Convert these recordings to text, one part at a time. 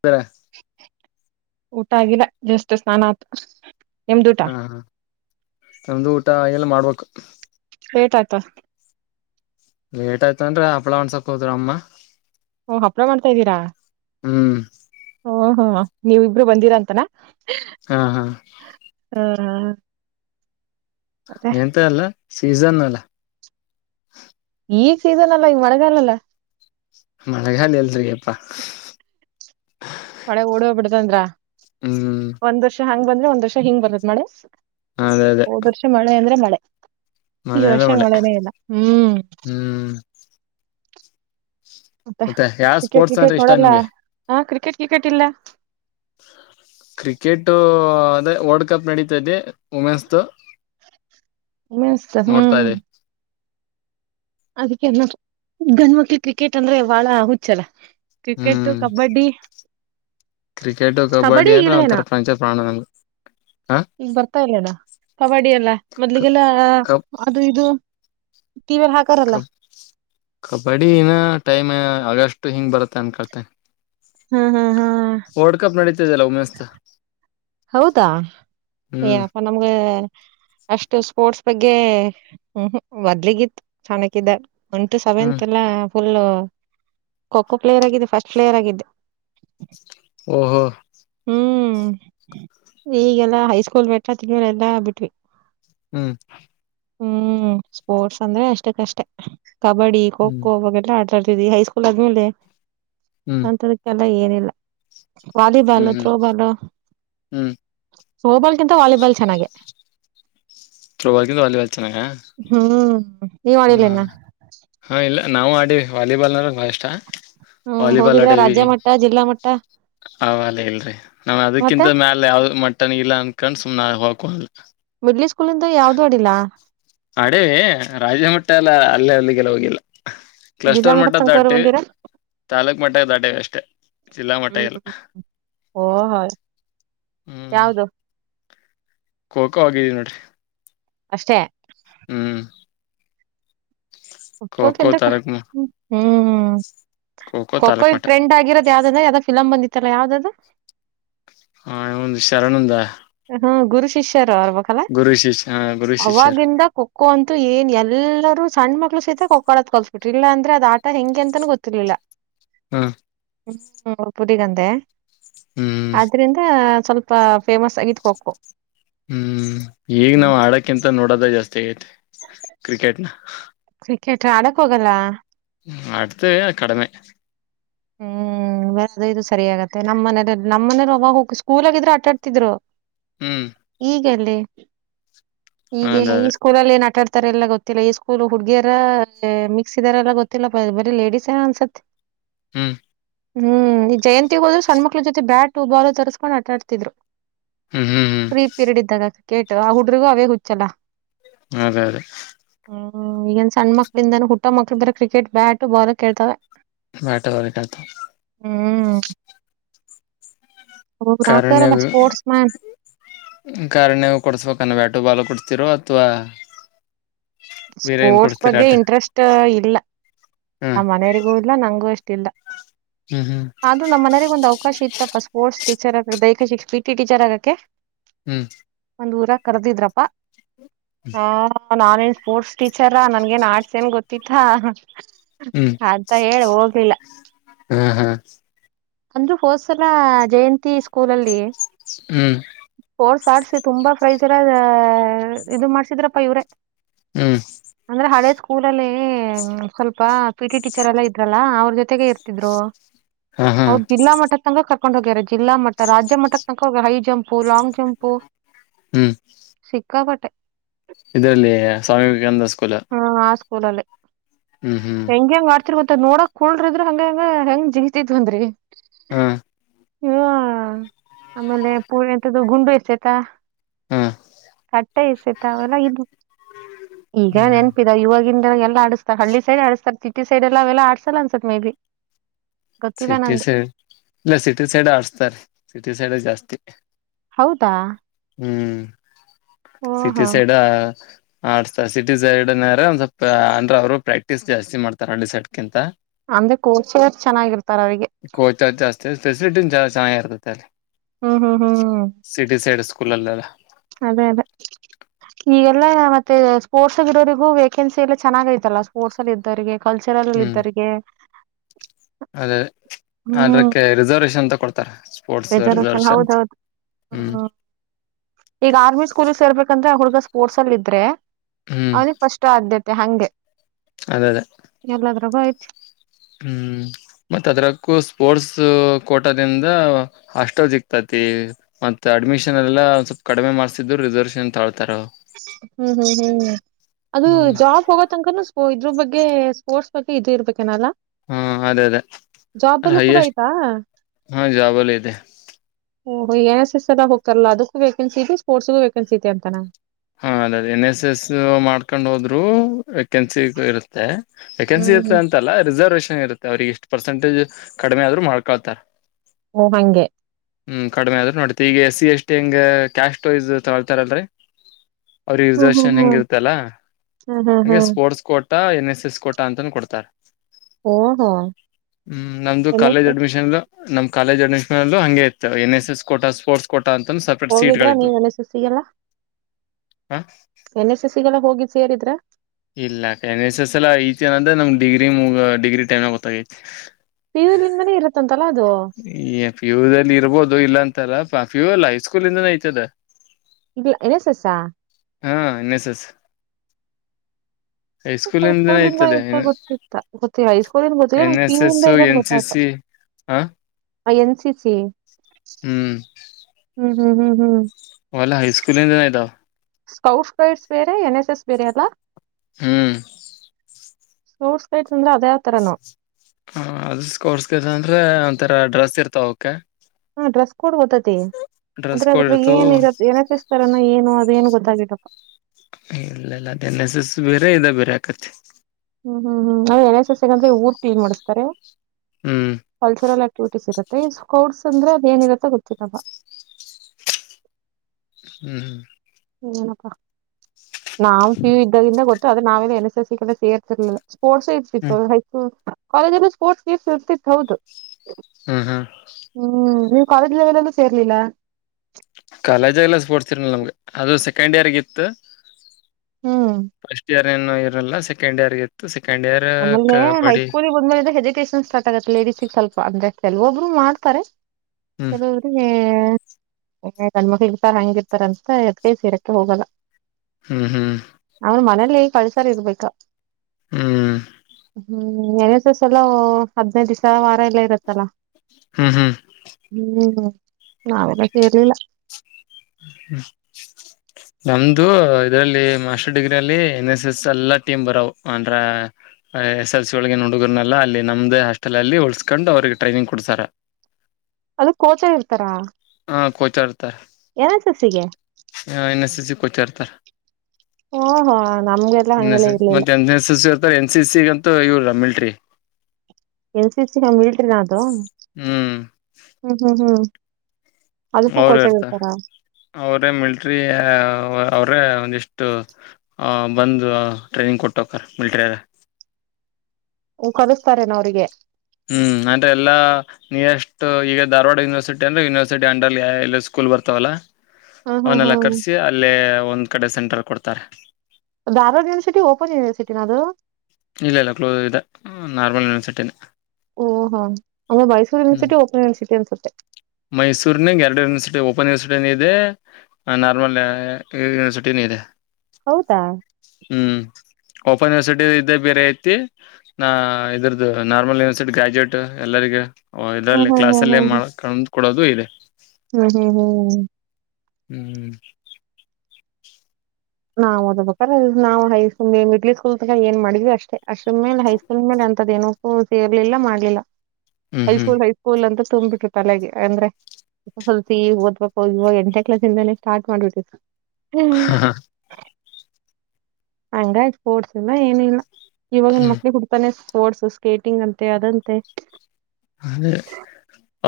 [unintelligible] ಊಟ ಆಗಿಲ, ಜಸ್ಟ್ ಸ್ನಾನ ಆತು. ನಿಮ್ದು ಊಟ ಹಾ ಹಾ ನಮ್ದು ಊಟ ಎ ಎಲ್ಲ ಮಾಡ ವ ಲೇಟ್ ಆಯತ ಲೇಟ್ ಆಯ್ತನ್ ಹಪ್ಳಾ ಒಣ್ಸಕ್ ಹೋದ್ರ ಅಮ್ಮ, ಓ ಹಪ್ಪಳ ಮಾಡ್ತಾ ಇದ್ದೀರಾ? ಹ್ಮ್ ಒ ಓ ಹಾ ನೀವಿ ಇಬ್ರು ಬಂದಿರಾಂತನ ಹ್ಮ ಹಾ ಹಾ ಹಾ ಹಾ ಎಂತ ಅಲ್ಲ ಸೀಸನ್ ಅಲ್ಲ, [unintelligible] ಈಗ ಸೀಸನ್ ಅಲ್ಲ ಈಗ ಮಳಗಾಲಲ್ಲ. ಮಳೆಗಾಲಿ ಎಲ್ರಿ ಯಪ್ಪಾ? ಮಳೆ ಓಡುವ ಬಿಡ್ತಂದ್ರ. ಹ್ಮ್ ಒಂದ್ ವರ್ಷ ಹಂಗ ಬಂದ್ರೆ ಒಂದ್ರ ವರ್ಷ ಹಿಂಗ್ ಬರದ ಮಳೆ ಅದೇ ಅದೇ ಹೋದರ್ಷ ಮಳೆ ಅಂದ್ರೆ ಮಳೆ ಹ ಈ ಮಳೆ ಎಲ್ಲ ವರ್ಷ ಮಳೆ ಮಳೆನೇ ಇಲ್ಲ ಹ್ಮ್ ಹ್ಮ್ ಮತ್ತೆ ಯಾವ ಕ್ರಿಕೆಟ್ ಸ್ಪೋರ್ಟ್ಸ್ ಅಂದ್ರೆ ಕ್ರಿಕೆಟ್ ಇಷ್ಟ ನೋಡಲ್ಲ ನಿಮ್ಗೆ ಹಾ ಕ್ರಿಕೆಟ್ ಕ್ರಿಕೆಟ್ ಇಲ್ಲ ಕ್ರಿಕೆಟ್ ಅದೇ ವರ್ಲ್ಡ್ ಕಪ್ ನಡೀತಾ ವುಮೆನ್ಸ್ ಮಸ್ತ್ ಹ್ಮ್ ಅದಕ್ಕೆ ಗಂಡ ಮಕ್ಕಳ ಕ್ರಿಕೆಟ್ ಅಂದ್ರೆ ಬಾಳ ಹುಚ್ಚಲ್ಲ ಕ್ರಿಕೆಟ್ ಕಬಡ್ಡಿ. ಕ್ರಿಕೆಟು ಕಬಡ್ಡಿ ಅಂದ್ರೆ ಒಂಥರ ಪ್ರಂಚ ಪ್ರಾಣ ನನಗೆ ಹ ಈಗ ಬರ್ತಾ ಇಲ್ಲಣ್ಣ ಕಬಡ್ಡಿ ಎಲ್ಲಾ ಮೊದ್ಲಿಗೆಲ್ಲ ಅದು ಇದು [unintelligible] ಕಬಡ್ಡಿ ಇನ್ನೇ ಟೈಮ ಆಗಷ್ಟು ಹಿಂಗ್ ಬರುತ್ತೆ ಹಾಕೊತೀನಿ ಹ್ಮ್ ಹ್ಮ್ ಹ್ಮ್ ವರ್ಲ್ಡ್ ಕಪ್ ನಡ್ತ ಅದೆಲ್ಲ ಮಸ್ತ ಹೌದಾ ಏಪ್ಪ ನಮ್ಗೆ ಅಷ್ಟು ಸ್ಪೋರ್ಟ್ಸ್ ಬಗ್ಗೆ ಬದ್ಲಿಗಿತ್ತು ಚನ್ನಕಿದಳ್ ಒಂಟು ಹ್ಮ್ ಸವೆಂತ್ ಎಲ್ಲಾ ಫುಲ್ಲ ಖೋ ಖೋ ಪ್ಲೇಯರ್ ಆಗಿದ್ದೆ ಫಸ್ಟ್ ಪ್ಲೇಯರ್ ಆಗಿದ್ದೆ ಓಹೋ ಹ್ಮ್ ಈಗೆಲ್ಲಾ ಹೈಸ್ಕೂಲ್ ಬೆಟ್ಟ ಟೀಮರೆಲ್ಲಾ ಬಿಟ್ವಿ ಹ್ಮ್ ಹ್ಮ್ ಸ್ಪೋರ್ಟ್ಸ್ ಅಂದ್ರೆ ಅಷ್ಟಕ್ಕಷ್ಟೇ ಕಬಡ್ಡಿ ಹ್ಮ್ ಖೋಖೋ ಅವೆಲ್ಲ ಆ ಡ್ತಿದವಿ ಹೈ ಸ್ಕೂಲ್ ಆದ್ಮೇಲೆ ಹ್ಮ್ ನಂತರ ಕೆಲಸ ಎಲ್ಲ ಏನಿಲ್ಲ ವಾಲಿಬಾಲ್ ಹ್ಮ್ ಹ್ಮ್ ತ್ರ್ರೋಬಾಲ್ ಹ್ಮ್ ತ್ರೋಬಾಲ್ ಕಿಂತ ವಾಲಿಬಾಲ್ ಚೆನ್ನಾಗೆ ಥ್ರೋ ಬಾಲ್ ಕಿಂತ ವಾಲಿಬಾಲ್ ಚಂದನ ಹ್ ನೀವು ಆಡಿಲಿಲ್ವಾ ಇಲ್ಲ ನಾವು ಆಡಿ ವಾಲಿಬಾಲ್ ಅ ಭಾಳ ಇಷ್ಟ ಹ್ಮ್ ವಾಲಿಬಾಲ್ ಹೋಗಿದ್ರ ಅಡವಿ ರಾಜ್ಯ ಮಟ್ಟ ಜಿಲ್ಲಾ ಮಟ್ಟ ಅವಲ್ಲ ಇಲ್ರಿ ನಾವ್ ಮತ್ತೆ ಅದಕ್ಕಿಂತ ಮ್ಯಾಲ ಯಾವ್ದ ಮಟನ್ ಇಲ್ಲ ಅಂತ ಅನ್ಕೊಂಡ್ ಸುಮ್ನಾದೆ ಹೊಕ್ ಹೋಗಿಲ್ಲ ಮಿಡ್ಲಿ ಸ್ಕೂಲಿಂದ ಯಾವವುದು ಅಡಿಲ್ಲ ಅಡವೆ ರಾಜ ಮಟ್ಟ ಎಲ್ಲ ಅಲ್ಲ ಅಲ್ಲಿಗೆಲ್ಲ ಹೋಗಿಲ್ಲ ಜಿಲ್ಲಾ ಕ್ಲಸ್ಟರ್ ಮಟ್ಟದ ಮಟ್ಟ ತನಕರು ದಾಟಿವ ಬಂದಿರಾ ತಾಲೂಕ್ ಮಟ್ಟ ದಾಟಿವವಿ ಅಷ್ಟೇ ಜಿಲ್ಲಾ ಮಟ್ಟ ಇಲ್ಲ ಓಹೋ ಹ್ಮ್ ಯಾವ್ದು ಖೋಖೋ ಆಗಿದ್ದೀವಿ ನೋಡ್ರಿ ಅಷ್ಟೇ ಹ್ಮ್ ಖೋ ಗಿಂತ ಖೋ ಖೋ ಟ್ರೆಂಡ್ ಆಗಿರೋದು ಯಾವ್ದ್ರ ಫಿಲಮ್ ಬಂದಿತ್ತಲ್ಲ ಯಾವ್ದದು ಹಾ ಹಂದು ಶರಣ್ಂದ ಹಾ ಗುರು ಶಿಷ್ಯ [unintelligible] ಗುರು ಶಿಷ್ಯ ಗುರು ಶಿಷ್ಯರ್ ಅವಗೇದ ಖೋಖೋ ಅಂತ ಏ ಎಲ್ಲರೂ ಸಣ್ಣ್ಮ ಮಕ್ಳು ಸಹಿತ ಕೊಕ್ಕಾಡದ ಕಲ್ಸ್ಿ್ರ ಇಲ್ಲಾಂದ್ರೆ ಅದ್ ಆಟ ಹೆಂಗೆ ಅಂತನೂ ಗೊತ್ತಿಲಿಲ್ಲ ಹ್ಮ [unintelligible] ಹ್ಮ್ ಆದ್ರಿಂದ ಸ್ವಲ್ಪ ಫೇಮಸ್ ಆಗಿ ಖೋಖೋ ಹ್ಮ್ ಈಗ್ ಹ್ಮ್ ನಾವ್ ಆಡಕ್ಕಿಂತ ನೋಡೋದೇ ಜಾಸ್ತಿ ಆಗೈತೆ ಕ್ರಿಕೆಟ್ ನಾ ಕ್ರಿಕೆಟ್ ಆಡಕ್ ಹೋಗಲ್ಲಾ ಆಡ್ತೀವಿ ಅ ಕಡಿಮೆ ಹ್ಮ್ [unintelligible] ಇದು ಸರಿ ಆಗತ್ತೆ ನಮ್ಮ ಮನೇದು ನಮ್ಮ ಮನೇರು ಅವಾಗ ಸ್ಕೂಲಾಗಿದ್ರೆ ಆಟಾಡ್ತಿದ್ರು ಹ್ಮ್ ಈಗ ಎಲ್ಲಿ ಈಗೇ ಅದ ಈ ಅದೇ ಸ್ಕೂಲಲ್ಲಿ ಏನ್ ಆಟಾಡ್ತಾರೆ ಎಲ್ಲ ಗೊತ್ ಗೊತ್ತಿಲ್ಲ ಈ ಸ್ಕೂಲ್ ಹುಡ್ಗಿಯರ ಮಿಕ್ಸ್ ಇದಾರ ಎಲ್ಲ ಗೊತ್ತಿಲ್ಲ ಬರೀ ಲೇಡಿಸ ಅನ್ಸತ್ತೆ ಹ್ಮ್ ಹ್ಮ್ ಈ ಜಯಂತಿಗ್ ಹೋದ್ರು ಸಣ್ಣ್ಮಕ್ಳ ಜೊತೆ ಬ್ಯಾಟು ಬಾಲು ತರ್ಸ್ಕೊಂಡ್ ಆಟ ಆಡ್ತಿದ್ರು ಹ್ಮ್ ಹ್ಮ್ ಹ್ಮ್ ಫ್ರೀ ಪೀರಿಯಡ್ ಇದ್ದಾಗ ಕೇಟ್ ಆ ಹುಡ್ರಿಗೂ ಅವೇ ಹುಚ್ಚಲ್ಲ ಹಾ ಅದೇ ಅದೇ ಹ್ಮ ಈಗಿನ್ ಸಣ್ಣ ಮಕ್ಳಿಂದಾನು ಹುಟ್ಟೋ ಮಕ್ಳ ಬರೆ ಕ್ರಿಕೆಟ್ ಬ್ಯಾಟ ಬಾಲು ಕೇಳ್ತವೆ ಬ್ಯಾಟು ಬಾಲ್ ಇಟ್ಟಾಯ್ತು ಹ್ಮ್ ಹೋಗ್ರ ಆಗ್ತಾರಲ್ಲ ಕಾರುಣ್ಯಗೂ ಸ್ಪೋರ್ಟ್ಸ್ ಮ್ಯಾನ್ ಕಾರುಣ್ಯಗೂ ಕೊಡ್ಸ್ಬೇಕನೋ ಬ್ಯಾಟ್ ಟು ಬಾಲು ಕೊಡ್ಸ್ತಿರೋ ಅಥವಾ ವೀರೇನ್ ಸ್ಪೋರ್ಟ್ಸ್ ಕೊಡ್ಸ್ತಿರ ಬಗ್ಗೆ ಆಟ ಇಂಟ್ರೆಸ್ಟ ಇ ಇಲ್ಲ ಹ್ಮ್ ನಮ್ ಮನೆಯರಿಗೂ ಇಲ್ಲಾ ನಂಗೂ ಇಷ್ಟ್ ತಿಂದ ಹ್ಮ್ ಹ್ಮ್ ಆದ್ರೂ ನಮ್ ಮನೆರಿಗೆ ಒಂದ್ ಅವ್ ಅವಕಾಶ ಇತ್ತಪ್ಪ ಸ್ಪೋರ್ಟ್ಸ್ ಟೀಚರ್ ದೈಹಿಕ ಪಿಟಿ ಟೀಚರ್ ಆಗಕೆ ಹ್ಮ್ ಒಂದ್ ಊರಾಗ್ ಕರ್ದಿದ್ರಪ್ಪಾ ಹಾ ನಾನೇ ಸ್ಪೋರ್ಟ್ಸ್ ಟೀಚರಾ ನಂಗೇನ್ ಆರ್ಟ್ಸ್ ಏನ್ ಗೊತ್ ಹಿತಾ ಹ್ಮ್ ಹಾ ಹಾ ಅಂದ್ರು ಹೋದಸಲ ಜಯಂತಿ ಸ್ಕೂಲ ಅಲ್ಲಿ ಹ್ಮ್ ಸ್ಪೋರ್ಟ್ಸ ಆಡ್ಸಿ ತುಂಬಾ ಫ್ರೈ ಜರ ಇದು ಮಾಡ್ಸಿದ್ರಪ್ಪಾ ಇವ್ರೇ ಹ್ಮ್ ಅಂದ್ರೆ ಹಳೆ ಸ್ ಸ್ಕೂಲಲ್ಲಿ ಸ್ವಲ್ಪ ಪಿ ಟಿ ಟೀಚರ್ ಎಲ್ಲ ಇದ್ರಲ್ಲಾ ಅವ್ರ ಜೊತೆಗೆ ಇರ್ತಿದ್ರು ಹಾ ಹಾ ಅವರ್ ಜಿಲ್ಲಾ ಮಟ್ಟದ ತನಕ ಕೊಂಡ್ ಹೋಗ್ಯಾರ ಜಿಲ್ಲಾ ಮಟ್ಟ ರಾಜ್ಯ ಮಟ್ಟಕ್ಕೆ ತನಕೋಗ ಹೈ ಜಂಪು ಲಾಂಗ್ ಜಂಪು ಹ್ಮ್ ಸಿಕ್ಕಪಟ್ಟೆ ಇದರಲ್ಲಿ ಸ್ವಾಮಿ ವಿವೇಕಾನಂದಸ್ ಕಲ ಹೂದಲ್ಲ ಹ್ಮ್ ಹ್ಮ್ ಮತ್ತತ್ ನೋಡಾಕ್ ಕುಲ್ರ್ರ ಇದ್ರ ಹಂಗ ಹಂಗ ಹೆಂಗ ಜಿತಿದ್ವನ್ರಿ ಹಾ ಹ್ಮ ಹ ಆಮೇಲೆ ಪೂ ಎಂತದ್ದು ಗುಂಡು ಎಷ್ಟೈತಾ ಹಾ ತಟ್ಟ ಎಸತ ಅವೆಲ್ಲ ಇದು ಈ ಏನ್ ನೆನಪಿದಾ ಇವಾಗಿ [inaudible] ಹ ಆಸತ ಹಳ್ಳಿ ಸೈಡ್ ಆಡಸಸ್ತತಿ ಸೈಡ್ ಎಲ್ಲ ಅವೆಲ್ಲ ಆಡ್ಸಲ್ಲ ಅನ್ಸತ್ ಮೇಲಿ ಸಿಟಿ ಸೈಡ್ ಇಲ್ಲ ಸಿಟಿ ಸೈಡ್ ಆಡ್ಸ್ತಾರೆ ಸಿಟಿ ಸೈಡ್ ಜಾಸ್ತಿ ಹ ಹೌದಾ ಹ್ಮ್ ಸಿಟಿ ಓಹೋ ಸೈಡ್ ಆಡ್ಸ್ತ ಸಿಟಿ ಎರಡ ಒಂದ್ ಸ್ವಪ ಅಂದ್ರೆ ಅವ್ರು ಪ್ರಾಕ್ಟೀಸ್ ಜಾಸ್ತಿ ಮಾಡ್ತಾರೆ ಹಳ್ಳ ಸೈಡ್ಕಿಂತ ಅಂದ್ರ ಕೋ ಕಚಚ್ಸ್ತೆ ಸಿಲಿಟಿ ಚ ಯತ [unintelligible] ಇತ [inaudible] ಹ್ಮ್ ಹ್ಮ್ ಹ್ಮ್ ಹ್ಮ್ ಅ ಅದೇ ಅದೇ ಈಗೆಲ್ಲ ಮತ್ತೆ ಸ್ಪೋರ್ಟ್ಸ್ಗ ಇರೋರಿಗೂ ವೇಕೆನ್ಸಿ ಎಲ್ಲ ಚೆನ್ನಾಗ ಐತಲ್ಲ ಸ್ಪೋರ್ಟ್ಸ್ ಅಲ್ಲಿ ಇದ್ದೋರಿಗೆ ಹ್ಮ್ ಅದೇ ಅದ್ರಕ್ಕೆ ರಿಸರ್ವೇಶನ್ ಅಂತ ಕೊಡ್ತಾರ ರೆಸೆರ್ವಶನ್ ಹೌದ ಹೌದ ಹ್ಮ್ ಹ ಈಗ ಆರ್ಮಿ ಸ್ಕೂಲ್ ಗೆ ಸೇರಸ. ಬೇಕಂದ್ರೆ ಹುಡುಗ ಸ್ಪೋರ್ಟ್ಸ್ ಅಲ್ಲಿ ಇದ್ರೆ. ಹ್ಮ್ ಅವನಿಗೆ ಫಸ್ಟ್ ಆದ್ಯತೆ ಹಂಗೆ ಅದೇ ಅದೇ ಎಲ್ಲಾದ್ರಗ ಆಯ್ತ ಹ್ಮ್ ಮತ್ ಅದ್ರಕ್ಕೂ ಸ್ಪೋರ್ಟ್ಸ್ ಕೋಟದಿಂದ ಹಾಸ್ಟೆಲ್ ಸಿಗ್ತೈತಿ ಮತ್ತ್ ಅಡ್ಮಿಷನ್ ಎಲ್ಲ ಒನ್ ಸ್ವಲ್ಪ ಕಡಿಮೆ ಮಾಡ್ಸಿದ್ರು ರಿಸರ್ವೇಶನ್ ತ ಹ್ಮ್ ಹ್ಮ್ ಹ್ಮ್ ಅದು ಹ್ಮ್ ಜಾಬ್ ಹೋಗೋ ತನಕನೋ ಸ್ಪೋಟ್ ಇದ್ರ ಬಗ್ಗೆ ಸ್ಪೋರ್ಟ್ಸ್ ಬಗ್ಗೆ ಇದು ಇರ್ಬೇಕೇನಲ್ಲಾ. ಹಾ ಅದೇ ಅದೇ ಅ ಕೂಡ ಹೈಯೆಸ್ಟ್ ಆಯ್ತಾ ಹಾ ಜಾಬಲ್ಲಿ ಇದೆ. ಓಹೋ ಎ ಎಸ್ ಎಸ್ಸಿ ದಾಗ ಹೋಗ್ತಾರಲ್ಲ ಅದಕ್ಕೂ ವೇಕೆನ್ಸಿ ಐತಿ ಸ್ಪೋರ್ಟ್ಸ್ಗು ವೇಕೆನ್ಸಿ ಐತಿ ಅಂತನ. ಹಾ ಅದೇ ರಿ ಎನ್ ಎಸ್ ಎಸ್ ಮಾಡ್ಕೊಂಡ್ ಹೋದ್ರು ವೇಕೆನ್ಸಿ ಸ ಇರುತ್ತೆ. ವೆೇಕೆನ್ಸಿ ಇರುತ್ತೆ ಹ್ಮ್ ಅಂತಲ್ಲ ರಿಸರ್ವೇಷನ್ ಇರುತ್ತೆ. ಅವ್ರಿಗೆ ಎಷ್ಟ್ ಪರ್ಸೆಂಟೇಜ್ ಕಡಿಮೆ ಆದ್ರರು ಮಾಡ್ಕೊಳ್ತಾರೆ ಓ ಹಂಗೆ ಹ್ಮ್ ಕಡಿಮೆ ಆದ್ರೆ ನೋಡ್ತಿ ಈಗ ಎಸ್ ಸಿ ಎಸ್ ಟಿ ಹಂಗ ಕ್ಯಾಸ್ಟ್ ವೈಸ್ ತಗೊಳ್ತಾರಲ್ರರಿ ಅವರಿಗೆ ರೀಸರ್ ಹ್ಮ್ ಹ್ಮ್ ವೇಶನ್ ಹೆಂಗ ಹ್ಮ್ ಇರ್ತಲ್ಲ ಹ್ಮ್ ಹ್ಮ್ ಹಂಗೆ ಹ್ಮ್ ಸ್ಪೋರ್ಟ್ಸ್ ಕೋಟ್ ತ ಎನ್ ಎಸ್ ಎಸ್ ಕೋಟ ಅಂತನು ಕೊಡ್ತಾರೆ ಓಹೋ ಹ್ಮ್ ನಮ್ದು ಎನ್ ಎಸ್ ಕಾಲೇಜ್ ಎಸ್ ಅಡ್ಮಿಷನ್ದು ನಮ್ ಕಾಲೇಜ್ ಅಡ್ಮಿಶನ್ಲು ಹಂಗೆ ಇತ್ತು N S quota sports quota ಹೋಗಿದ್ರಾ ನೀವ್ ಏನ್ ಎಸ್ ಎಸ್ ಗೆಲ್ಲ ಹ ಎನ್ ಎಸ್ ಎಸ್ಸಿಗೆಲ್ಲ ಹೋಗಿ ಸೇರಿದ್ರ ಸಲ ಈಚ ಏನ್ ಅಂದ್ರೆ ನಮ್ ಡಿಗ್ರಿ ಮುಗ್ ಡಿಗ್ರಿಟಮ್ನಾಗ ಗೊತ್ತಾಗತಿ ಪಿ ಯು ನಿಂದಲೇ ಇರುತ್ತಂತಲ್ಲ ಅದು ದು ಇಲ್ಲಾಂತಾಲ್ಲ ಪ ಪಿ ಯು ಅಲ್ಲ ಐ ಸ್ಕೂಲ್ ಇಂದಾನೆ ಐತದು ಇದು ಏನ್ ಎಸ್ ಎಸ ಹಾ N S S high school I ಇಂದಾನೇ ಸ್ಕೂಲ್ ನಿಂದ ಐತದೆ ಇತ ಗೊತ್ತಿತ್ತ ಗೊತ್ತಲ ಐಸ್ಕೂಲ್ ನಿಂದ ಗೊತ್ತಲ ಎನ್ ನಂಗ್ ಪಿ ಎಸ್ ಯು ಎಸ್ ನಿಂದ ಇರದ್ ಎನ್ ಸಿ ಗೊತ್ತ್ ಸಿ ಹ ಎನ್ ಸಿ ಸಿ ಹ್ಮ್ ಹ್ಮ ಹ್ಮ್ ಹ್ಮ್ ಹ್ಮ್ ಹವೇಲ ಹೈಸ್ಕೂಲಿಂದನ ಇದು ಸ್ಕೌಟ್ಸ್ ಗೈಡ್ಸ್ ಬೇರೆ ಎನ್ ಎಸ್ ಎಸ್ ಬೇರೆ ಅಲ್ಲಾ ಹ್ಮ್ ಸ್ಕೌಟ್ಸ್ ಗೈಡ್ ಅಂದ್ರೆ ಅದು ಯಾವತರನೋ ಹ ಸ್ಕೌಟ್ಸ್ ಗೈಡ್ಸ್ ಅಂದ್ರೆ ಒಂಥರ ಡ್ರೆಸ್ ಇರ್ತಾವ ಅವಕ್ಕೆೆ ಹಾ ಟ್ರಸ್ ಕಡ್ ಗೊತ್ತತಿ ಡ್ರೆಸ್ ಅಂದ್ರೆ ಕೋಡ್ ಅದ್ರಲ್ಲಿ ಇರ್ತವು ಏನ್ ಇರುತೆ ಎನ್ ಎಸ್ ಎಸ್ ತರನ ಏನು ಅ ಏನು ಗೊತ್ತಾಗತಪ್ಪ ಇಲ್ಲಿಲ ಎನ್ ಎಸ್ ಎಸ್ ಬೇರೆ ಇದ ಬೇರೆ ಆಕತ್ತೆ ಹ್ಮ್ ಹ್ಮ್ ಹ್ಮ್ ಅದೆ ಎನ್ ಎಸ್ ಎಸ್ ಅಂದ್ರೆ ಊರ್ ಕ್ಲಿನ್ ಮಾಡಿಸ್ತಾರೆ ಹ್ಮ್ ಕಲ್ಚರಲ್ ಅಕ್ ವಿಟಿಸ್ ಇರುತ್ತೆ ಸ್ಕೌಟ್ಸ್ ಅಂದ್ರೆ ಅದ ಏನಿರತ್ತೆ ಗೊತ್ತಿಲ್ಲ ಪ ಹ್ಮ್ ಹ್ಮ್ ಇನ್ನೆನಪ ನಾವು ಫ್ಯೂ ಇದ್ದಾಗಿಂದ ಗೊತ್ತ ಅದು ನಾವ ಎನಸಸ್ಸ ಸೇರ್ತರ್ಲಿಲ್ಲ ಸ್ಪೋರ್ಟ್ಸ್ ಹ್ಮ್ ಇರ್ತಿತ್ತು ಹೈಸ್ಕೂಲ್ ಕಾಲೇಜಲ್ಲ ಸ್ಪೋರ್ಟ್ಸ್ ಗಿಫ್ಸ್ ಇರ್ತಿತ್ತು ಹೌದು ಹ್ಮ್ ಹ್ಮ್ ಹ್ಮ್ ನೀವ್ ಕಾಲೇಜ್ ಲೆವೆಲ್ಲ್ಲೂ ಸೇರ್ಲಿಲ್ಲ ಕಾಲೇಜಾಗಲ್ಲ ಸ್ಪೋರ್ಟ್ಸ್ ಇರ ನಮ್ಗೆ ಅದು ಸೆಕೆಂಡ್ ಇಯರ್ಗ ಇತ್ತು ಹ್ಮ್ ಫಸ್ಟ್ ಯಾರ್ ಏ ಇರಲ್ಲ ಸೆಕಂಡರೀಗ ಇತ್ತು. ಆಮೇಲೆ ಹೈಸ್ಕೂಲ್ ಹೋದ್ಮೇಲೆ ಎಜುಕೇಶನ್ ಸ್ಟಾರ್ಟ ಆಗುತ್ತೆ ಲೇಡೀಸ್ ಸ್ವಲ್ಪ ಅಂದ್ರೆ ಕೆಲ ಒಬ್ರು ಮಾಡ್ತಾರೆ. ಹ್ಮ್ ಕೆಲವ್ರಗೆ ಸಣ್ಣ ಮಗಿಿಗೆ ಸಾರ್ ಹಂಗಿರ್ತಾರ ಅನ್ಸ ಎದಕೈ ಸೀರಕ್ಕೆ ಹೋಗಲ್ಲ [unintelligible] ಹ್ಮ್ ಹ್ಮ್ ಅವ್ರ ಮನೇಲಿ ಕಳ್ಸಾರ ಇರ್ಬೇಕಾ. ಹ್ಮ್ ಹ್ಮ್ ಹ್ಮ್ ಎನ್ ಎಸ್ ಎಸ್ ಸಲ ಹದ್ನೈದ ದಿವ್ಸ ವಾರ ಎಲ್ಲ ಇರತ್ತಲ್ಲಾ. ಹ್ಮ್ ಹ್ಮ್ ಹ್ಮ್ ನಾವೆಲ್ಲ ಸೇರ್ಲಿಲ್ಲ ಹ್ಮ್ಮ್ ನಮ್ದು ಇದ್ರಲ್ಲಿ ಮಾಸ್ಟರ್ ಡಿಗ್ರಿಲ್ಲಿ ಎನ್ ಎಸ್ ಎಸ್ ಎಲ್ಲ ಟೀಮ್ ಬರೋವು ಅಂದ್ರ ಎಸ್ ಎಲ್ಸ ಒಳಗೀನುಡುಗರನೆಲ್ಲ ಅಲ್ಲಿ ನಮ್ದೇ ಹಾಸ್ಟೆಲ್ ಅಲ್ಲಿ ಉಳ್ಸ್ಕೊಂಡು ಅವ್ರಿಗೆ ಟ್ರೈನಿಂಗ್ ಕೊಡಸಾರ ಅದುಕ ಕೋಚಾ ಇರ್ತಾರಾ. ಹಾ ಕೋಚರ್ ಎನ್ ಎಸ್ ಎಸ್ ಗೆ ಎನ್ ಎಸ್ ಸೇಸಿ ಕೋಚರ್ತ ಓ ಹೋ ನಮ್ಗೆಲ್ಲಾ ಎಸ್ ಹಂಗೆಲ್ಲ ಎಸ್ ಇರ್ಲಿಲ್ಲ ಮತ್ತೆ N S S N C C ಗಂತೂ ಇವ್ರ ಮಿಲ್ಟ್ರಿ ಎನ್ ಸಿ ಸಿ ನ ಮಿಲ್ಟ್ರಿ ನದು ಹ್ಮ್ ಹ್ಮ ಹ್ಮ್ ಹ್ಮ್ ಅದಕ್ಕೂ ಅವರು ಕೋಚರ್ ಇರ್ತಾರ ಅವರೇ ಮಿಲ್ಟ್ರಿ ಅವ್ರೇ ಒಂದಿಷ್ಟು ಬಂದು ಟ್ರೈನಿಂಗ್ ಕೊಟ್ಟ ಹೋಕರ್ ಮಿಲ್ಟ್ರಗ ಹ ಕಲಿಸ್ತಾರೇನ ಅವ್ರಿಗೆ ಹ್ಮ್ ಅಂದ್ರೆ ಎಲ್ಲಾ ನಿಯೆಸ್ಟ್ ಈಗ ಧಾರವಾಡ ಯೂನಿವರ್ಸಿಟಿ ಅಂದ್ರೆ ಯೂನಿವರ್ಸಿಟಿ ಅಂಡರ್ ಎ ಸ್ಕೂಲ್ ಬರ್ತಾವಲ್ಲಾ ಹ್ಮ್ ಹ್ಮ್ ಅವನ್ನೆಲ್ಲಾ ಹ್ಮ್ ಕರ್ಸಿ ಅಲ್ಲೇ ಒಂದ್ ಕಡೆ ಸೆಂಟರ್ ಕೊಡ್ತ ತ್ತರ. ಎನದು ಇಲ್ಲ ಇಲ್ಲ ಕ್ಲೋಸ್ ಇದೆ ನಾರ್ಮಲ್ ಯುನಿವರ್ಸಿಟಿನೆ ಓ ಹೋ ಮೈಸೂರ ಯೂನಿವರ್ಸಿಟಿ ಓಪನ್ ಯನಿವರ್ಸಿಟಿ ಅನ್ಸ ಮೈಸೂರಿನಂಗ ಎರಡು ಯೂನಿವರ್ಸಿಟಿ ಓಪನ್ ಯೂನಿವರ್ಸಿಟಿನೂ ಇದೆ ನಾರ್ಮಲ್ ಯೂನಿವರ್ಸಿಟಿನೂ ಇದೆ. ಹೌದಾ ಹ್ಮ್ ಓಪನ್ ಯೂನಿವರ್ಸಿಟಿ ಇದ್ದ ಬೇರೆ ಐತಿ ನ ಇದ್ರದು ನಾರ್ಮಲ್ ಯನಿವರ್ಸಿಟಿ ಗ್ರಾಜುಯೇಟ್ ಎಲ್ಲರಿಗ ಓ ಹ್ಮ್ ಇದ್ರಲ್ಲಿ ಹ್ಮ್ ಹ್ಮ್ ಕ್ಲಾಸ್ಲ್ಲೇ ಹ್ಮ್ ಮಾಡಕ ಕೊಡೋದು ಇದೆ. ಹ್ಮ್ ಹ್ಮ್ ಹ್ಮ್ ಹ್ಮ್ ನಾವು ಓದ್ಬೆಕಾದ್ರ ನಾವು ಹೈ ಸ್ಕೂಲ್ ಮಿಡ್ಲಿ ಸ್ಕೂಲ್ ತಕ ಏನ್ ಮಾಡಿದ್ವಿ ಅಷ್ಟೇ. ಅ ಸುಮ್ಮನೆ ಹೈಸ್ಕೂಲ್ ಮೇಲ ಮತ್ ಅದೇನೋ ಪೂರ್ತಿ ಇರ್ಲಿಲ್ಲ ಮಾಡ್ಲಿಲ್ಲ ಹ್ಮ್ ಹ್ಮ್ ಹೈಸ್ಕೂಲ್ ಹೈಸ್ಕೂಲ್ ಅಂತ ತುಂಬ್ಬಿಟ್ಟಿತ್ತು ಅಲಗೆ ಅಂದ್ರೆಲ್ ಓದ್ಬೇಕ ಹೋಗವಾಗ ಎಂಟೇ ಕ್ಲಾಸ್ದಾನೇ ಸ್ಟಾರ್ಟ್ ಮಾಡ್ಬಿಟ್ಟಿತ್ತು ಹ್ಮ್ ಹಂಗ ಸ್ಪೋರ್ಟ್ಸ್ಲ್ ಇಲ್ಲ ಏನ ಇಲ್ಲ ಇವಾಗ ನನ್ ಹ್ಮ್ ಮಕ್ಳಗ್ ಹುಡ್ತಾನೆ ಸ್ಪೋರ್ಟ್ಸ್ ಸ್ಕೇಟಿಂಗ್ ಅಂತೆ ಅದಂತೆ ಅದ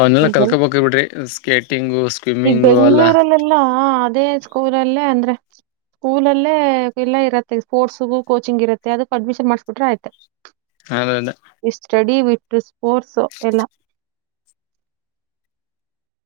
ಅವನ್ನೆಲ್ಲ ಈಗೆಲ್ಲ ಕಲ್ಕೋಬೇಕ ಬಿಡ್ರಿ ಸ್ಕೇಟ್ ಟಿಂಗು ಸ್ವಿಮ್ಮಿಂಗು ಅಲ್ಲ ಹಾ ಅದೇ ಸ್ಕೂಲಲ್ಲೇ ಅಂದ್ರೆ ಸ್ಕೂಲಲ್ಲೇ ಎಲ್ಲ ಇರತ್ತೆ ಸ್ಪೋರ್ಟ್ಸ್ಗು ಕೋಚಿಂಗ್ ಇರುತ್ತೆ ಅದಕ್ ಅಡ್ಮಿಷನ್ ಮಾಡ್ಸ್ಬಿಟ್ರೆ ಆಯ್ತು. ಅಲ್ಲಾ ಸ್ಟಡಿ ವಿ ಸ್ಪೋರ್ಟ್ಸ್ ಎಲ್ಲ